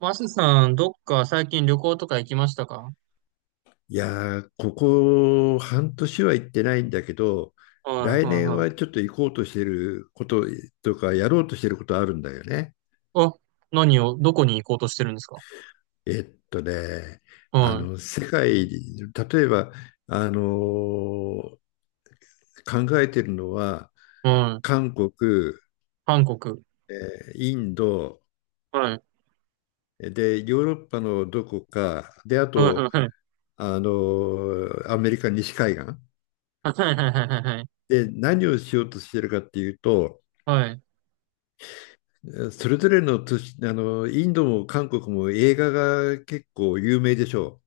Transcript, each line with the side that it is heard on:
right: マスさん、どっか最近旅行とか行きましたか？
left: ここ半年は行ってないんだけど、
right: はい
left: 来
right: は
left: 年
right: いは
left: は
right: い。
left: ちょっと行こうとしてることとか、やろうとしてることあるんだよね。
right: あ、何を、どこに行こうとしてるんですか？
left: えっとね、
right: は
left: 世界、例えば、あのー考えてるのは、
right: いはい。
left: 韓国、
right: 韓国。
left: えインド、
right: はい。
left: で、ヨーロッパのどこか、で、あ
right: はいはい
left: と、
right: はい。
left: アメリカ西海岸。
right: はいはいはいはい。
left: で、何をしようとしてるかっていうと、
right: はい。
left: それぞれの都市、インドも韓国も映画が結構有名でしょ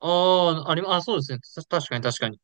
right: ああ、ありま、あ、そうですね。た確かに確かに。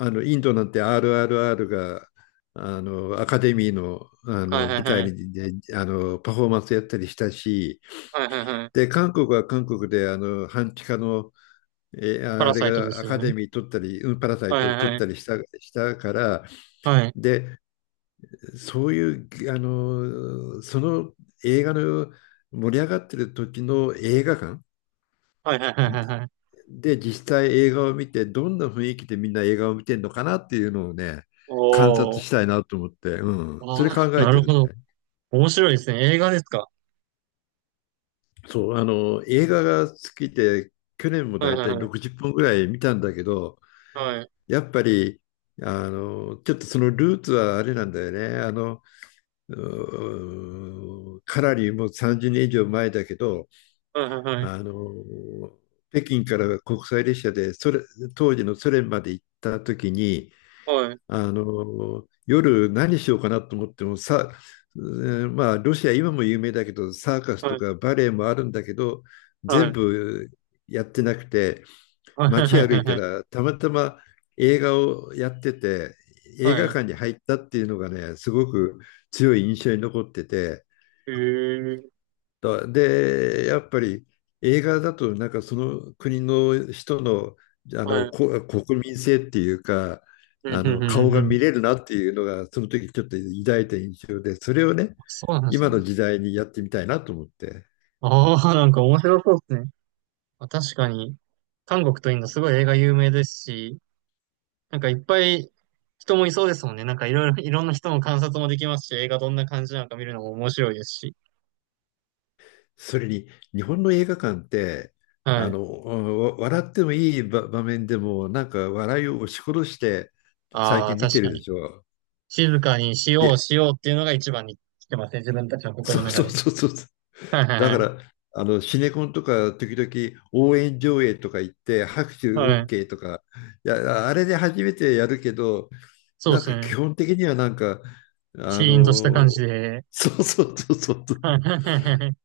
left: う。インドなんて RRR が、アカデミーの、
right: はいはい
left: 舞
right: は
left: 台
right: い。
left: に、ね、パフォーマンスやったりしたし、
right: はいはいはい。
left: で、韓国は韓国で、半地下の、え
right: パ
left: あ
right: ラ
left: れ
right: サイトで
left: が
right: す
left: ア
right: よ
left: カデ
right: ね。
left: ミー取ったり、うん、パラサイ
right: はい
left: ト
right: はい
left: 取
right: は
left: っ
right: い。
left: たりした、したから、
right: はい。
left: で、そういう、映画の盛り上がってる時の映画館、
right: はいはいはいはいはい。
left: で、実際映画を見て、どんな雰囲気でみんな映画を見てるのかなっていうのをね、観
right: お
left: 察
right: ー。
left: したいなと思って、うん、そ
right: あ
left: れ考
right: あ、
left: え
right: な
left: て
right: るほ
left: るね。
right: ど。面白いですね。映画ですか？
left: そう、映画が好きで、去年も
right: は
left: だ
right: い
left: い
right: は
left: た
right: い
left: い
right: はい。
left: 60本ぐらい見たんだけど、
right: はい。
left: やっぱり、ちょっとそのルーツはあれなんだよね。かなりもう30年以上前だけど、
right: はいはいはい。
left: あの、北京から国際列車でそれ、当時のソ連まで行った時に、
right: はい。
left: あの夜何しようかなと思ってもさ、まあロシア今も有名だけどサーカス
right: は
left: と
right: い。
left: かバレエもあるんだけど、
right: は
left: 全
right: い。
left: 部やってなくて、
right: はいはい
left: 街歩
right: はい
left: いた
right: はい。
left: らたまたま映画をやってて、映
right: は
left: 画
right: い。
left: 館に入ったっていうのがねすごく強い印象に残ってて、
right: へえ。
left: で、やっぱり映画だとなんかその国の人の、あ
right: は
left: の
right: い。
left: こ国民性っていうか、
right: う
left: あ
right: ん、うん、
left: の顔
right: うん、う
left: が
right: ん。
left: 見れるなっていうのがその時ちょっと抱いた印象で、それをね
right: そうなんです
left: 今の
right: ね。
left: 時代にやってみたいなと思って、
right: ああ、なんか面白そうですね。まあ確かに、韓国とインドすごい映画有名ですし、なんかいっぱい人もいそうですもんね。なんかいろいろ、いろんな人の観察もできますし、映画どんな感じなのか見るのも面白いですし。
left: それに日本の映画館って、
right: は
left: あ
right: い。
left: のわ笑ってもいい場面でもなんか笑いを押し殺して最
right: ああ、
left: 近見
right: 確
left: て
right: か
left: るで
right: に。
left: しょ。
right: 静かにし
left: い
right: よ
left: や、
right: うしようっていうのが一番に来てますね。自分たちの心の
left: そう、
right: 中
left: そう
right: で。
left: そうそう。
right: はいはい
left: だか
right: はい。
left: ら、シネコンとか、時々応援上映とか行って、拍手
right: はい。
left: OK とか、いや、あれで初めてやるけど、
right: そう
left: な
right: で
left: ん
right: す
left: か
right: ね。
left: 基本的にはなんか、あ
right: シーンとした感
left: の、
right: じで。
left: そうそうそうそう。
right: はいはいはいはい。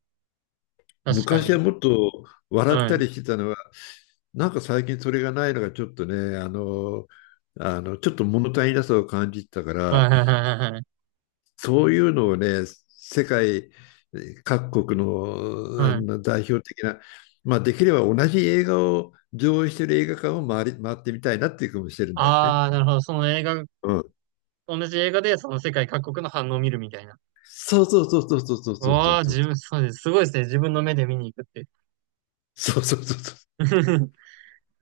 right: 確か
left: 昔は
right: に。
left: もっと笑っ
right: は
left: た
right: い。
left: りしてたのは、なんか最近それがないのがちょっとね、ちょっと物足りなさを感じてたか
right: はい
left: ら、
right: はいはいはい。
left: そういうのをね、世界各国の
right: は
left: あ
right: い。
left: の代表的な、まあ、できれば同じ映画を上映している映画館を回り、回ってみたいなっていう気もしてるんだよね。
right: ああ、なるほど。その映画、
left: うん。
right: 同じ映画でその世界各国の反応を見るみたいな。
left: そうそうそうそうそうそうそうそう
right: わあ、
left: そう。
right: 自分、そうです。すごいですね。自分の目で見に行くって。
left: そうそうそうそう。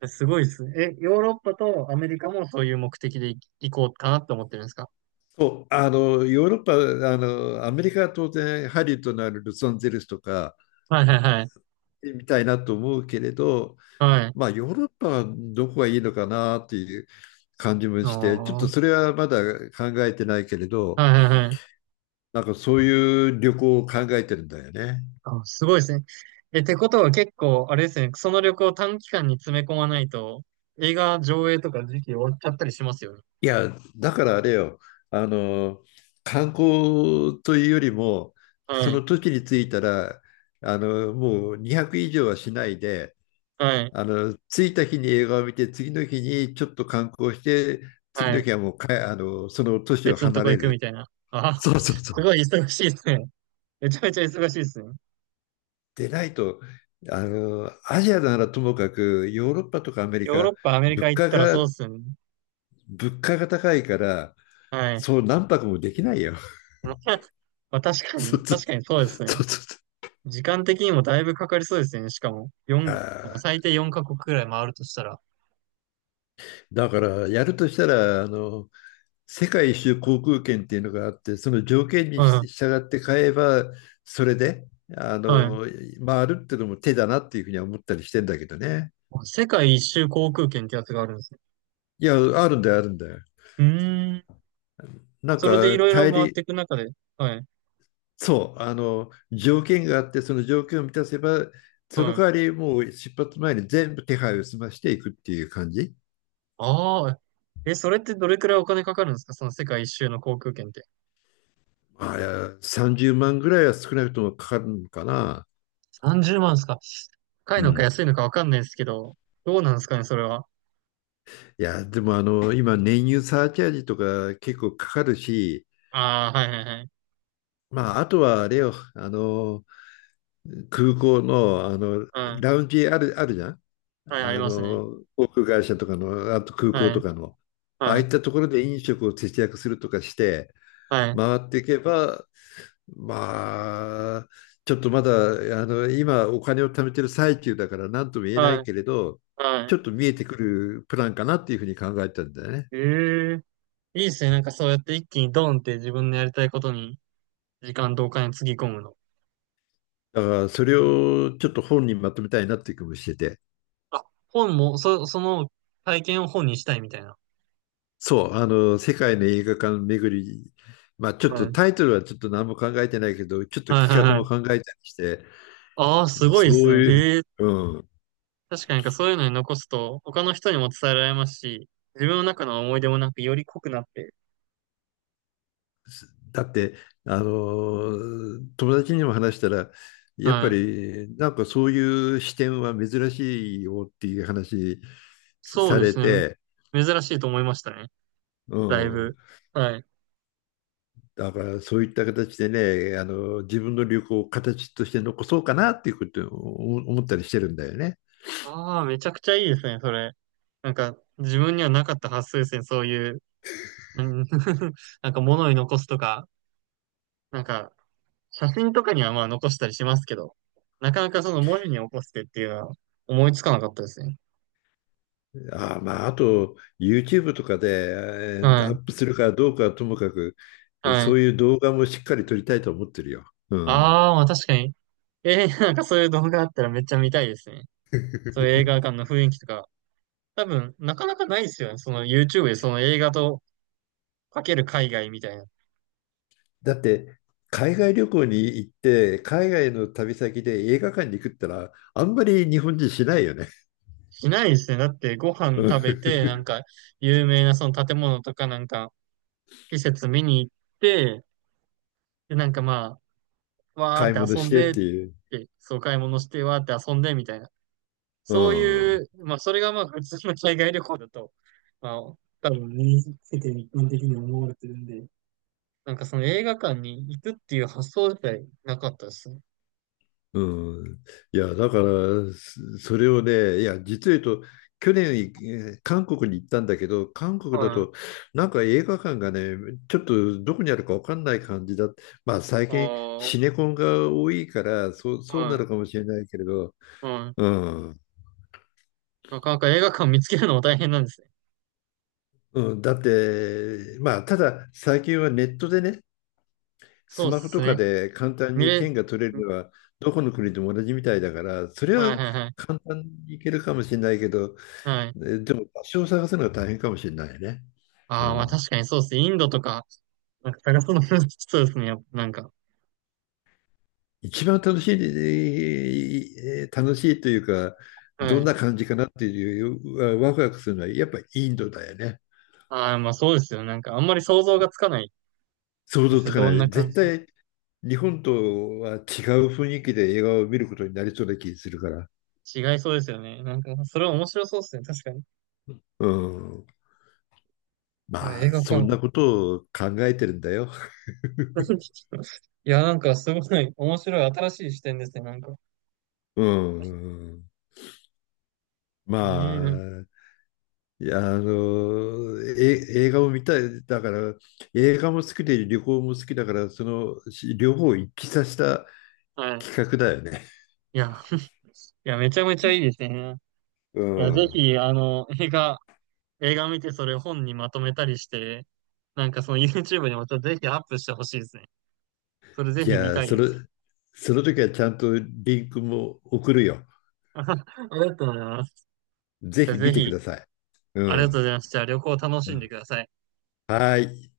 right: すごいですね。え、ヨーロッパとアメリカもそういう目的で行行こうかなって思ってるんですか？
left: そう、ヨーロッパ、アメリカは当然ハリウッドのあるロサンゼルスとか
right: はいはいはい。
left: みたいなと思うけれど、
right: はい。
left: まあヨーロッパはどこがいいのかなっていう感じも
right: あ
left: して、ちょっと
right: ー。
left: それはまだ考えてないけれど、
right: はいはいはい。
left: なんかそういう旅行を考えてるんだよね。
right: あ、すごいですね。え、ってことは結構、あれですね。その旅行を短期間に詰め込まないと、映画上映とか時期終わっちゃったりしますよね。
left: いや、だからあれよ、あの、観光というよりも、
right: は
left: そ
right: い。
left: の時に着いたら、もう200以上はしないで、
right: はい。
left: 着いた日に映画を見て、次の日にちょっと観光して、次
right: は
left: の
right: い。
left: 日はもうかえ、あの、その都市を
right: 別のと
left: 離
right: こ
left: れ
right: 行くみ
left: る。
right: たいな。あ、
left: そうそう
right: す
left: そう。
right: ごい忙しいですね。めちゃめちゃ忙しいですね。
left: でないと、アジアならともかく、ヨーロッパとかアメリ
right: ヨーロ
left: カ、
right: ッパ、アメリ
left: 物
right: カ行っ
left: 価
right: たらそう
left: が
right: ですよね。
left: 物価が高いから、
right: はい。
left: そう何泊もできないよ。
right: まあ、まあ確か
left: そ
right: に、
left: うそ
right: 確
left: う
right: かにそうです
left: そ
right: ね。
left: うそ
right: 時間的にもだいぶかかりそうですよね。しかも、
left: う。い
right: 四
left: や、
right: 最低4カ国くらい回るとしたら。
left: だからやるとしたら、あの、世界一周航空券っていうのがあって、その条件に
right: は
left: 従って買えば、それで、あ
right: い、はい。
left: の、回るっていうのも手だなっていうふうには思ったりしてんだけどね。
right: 世界一周航空券ってやつがあるんですね。
left: いや、あるんだよ、あるんだよ。
right: うーん。
left: なん
right: それでい
left: か
right: ろいろ
left: 大
right: 回っ
left: 陸、
right: ていく中で。はい、
left: そう、あの条件があって、その条件を満たせば、その
right: は
left: 代
right: い。
left: わりもう出発前に全部手配を済ましていくっていう感じ。
right: ああ、え、それってどれくらいお金かかるんですかその世界一周の航空券って。
left: あれ、30万ぐらいは少なくともかかるのかな。
right: 30万ですか？高い
left: う
right: のか
left: ん。
right: 安いのかわかんないですけど、どうなんですかね、それは。
left: いや、でも今、燃油サーチャージとか結構かかるし、
right: ああ、はいはいはい。
left: まあ、あとはあれよ、空港の、
right: はい。
left: ラウンジあるじゃん。
right: はい、ありますね。
left: 航空会社とかの、あと空港
right: は
left: と
right: い、
left: かの、ああ
right: は
left: い
right: い、
left: ったところで飲食を節約するとかして、
right: はい、
left: 回っていけば、まあ、ちょっとまだ、今お金を貯めてる最中だから何とも言えな
right: は
left: い
right: い、
left: けれど、
right: は
left: ちょっ
right: い。
left: と見えてくるプランかなっていうふうに考えたんだよね。
right: ええ。いいですね。なんかそうやって一気にドンって自分のやりたいことに時間とお金つぎ込むの。
left: だからそれをちょっと本にまとめたいなっていう気もしてて。
right: あ、本も、そ、その体験を本にしたいみたいな。
left: そう、世界の映画館巡り、まあちょっと
right: はい。
left: タイトルはちょっと何も考えてないけど、ちょっと
right: はいは
left: 企
right: い
left: 画
right: は
left: も考
right: い。
left: えたりして、
right: ああ、すごい
left: そ
right: です
left: う
right: ね。
left: いう、
right: へえ。
left: う、
right: 確かになんかそういうのに残すと他の人にも伝えられますし、自分の中の思い出もなんかより濃くなって。
left: だって、あの、友達にも話したら、やっぱ
right: はい。
left: りなんかそういう視点は珍しいよっていう話
right: そう
left: さ
right: で
left: れ
right: すね。
left: て、
right: 珍しいと思いましたね。
left: う
right: だい
left: ん。
right: ぶ。はい。
left: だからそういった形でね、自分の旅行を形として残そうかなっていうことを思ったりしてるんだよね。
right: ああ、めちゃくちゃいいですね、それ。なんか、自分にはなかった発想ですね、そういう。うん。 なんか物に残すとか、なんか、写真とかにはまあ残したりしますけど、なかなかその文字に起こしてっていうのは思いつかなかったですね。
left: ああ、まあ、あと YouTube とかで
right: は
left: ア
right: い、
left: ップするかどうかはともかく、
right: は
left: そ
right: い。
left: ういう動画もしっかり撮りたいと思ってるよ。うん。
right: ああ、まあ確かに。えー、なんかそういう動画あったらめっちゃ見たいですね。そういう映画 館の雰囲気とか。多分、なかなかないですよね。その YouTube でその映画とかける海外みたいな。
left: だって、海外旅行に行って、海外の旅先で映画館に行くったら、あんまり日本人しないよね。
right: しないですね。だってご飯
left: うん。
right: 食べて、なんか有名なその建物とかなんか施設見に行って、で、なんかまあ、わー
left: 買い
right: っ
left: 物
right: て遊
left: し
right: ん
left: てっ
right: でっ
left: ていう。
right: て、そう買い物してわーって遊んでみたいな。
left: う
right: そうい
left: ん。
right: う、まあそれがまあ普通の海外旅行だと、まあ多分身につけて一般的に思われてるんで、なんかその映画館に行くっていう発想自体なかったですね。
left: うん。いや、だから、れをね、いや、実を言うと、去年、韓国に行ったんだけど、韓国だ
right: は
left: と、
right: い。
left: なんか映画館がね、ちょっとどこにあるか分かんない感じだ。まあ、最
right: あ
left: 近、
right: あ、は
left: シネコンが多いから、そう、そうな
right: い。
left: るかもしれないけれど、
right: はい。
left: うん。
right: なかなか映画館見つけるのも大変なんですね。
left: うん、だって、まあ、ただ最近はネットでね、
right: そ
left: ス
right: うっ
left: マホ
right: す
left: とか
right: ね。
left: で簡単
right: 見
left: に
right: れ、
left: 券が取れるのは、どこの国でも同じみたいだから、それ
right: はい
left: は
right: はいはい。
left: 簡単にいけるかもしれないけど、
right: はい。
left: でも場所を探すのが大変かもしれないね。う
right: ああ、まあ確
left: ん、
right: かにそうですね。インドとか、なんか探すの難し そうですね。やっぱなんか。
left: 一番楽しい、楽しいというか、
right: は
left: どん
right: い。
left: な感じかなっていう、ワクワクするのは、やっぱインドだよね。
right: ああ、まあそうですよ。なんかあんまり想像がつかない
left: 想
right: で
left: 像
right: す
left: つ
right: ね。
left: か
right: ど
left: ない。
right: んな感
left: 絶
right: じ。
left: 対、日本とは違う雰囲気で映画を見ることになりそうな気がするから。
right: 違いそうですよね。なんか、それは面白そうですね。確かに。い
left: うん。
right: や、
left: ま
right: 映
left: あ、
right: 画か。
left: そんな ことを考えてるんだよ。
right: いや、なんかすごい面白い新しい視点ですね。なんか。
left: うん。
right: ねえ
left: ま
right: ー、
left: あ、いや、映画を見たい。だから、映画も好きで旅行も好きだから、そのし両方を一致させた
right: はい。
left: 企画だよね。
right: いや、いや、めちゃめちゃいいですね。
left: う
right: いや、ぜ
left: ん。
right: ひ、あの、映画、映画見てそれ本にまとめたりして、なんかその YouTube にもちょっとぜひアップしてほしいですね。それぜ
left: じ
right: ひ見
left: ゃあ、
right: たい
left: そ
right: で
left: れ、
right: す。
left: その時はちゃんとリンクも送るよ。
right: ありがとうございます。
left: ぜ
right: じゃあ
left: ひ見
right: ぜ
left: てく
right: ひ、
left: ださい。う
right: ありがとうござ
left: ん。
right: います。じゃあ旅行楽
left: う
right: しんで
left: ん、
right: ください。
left: はい。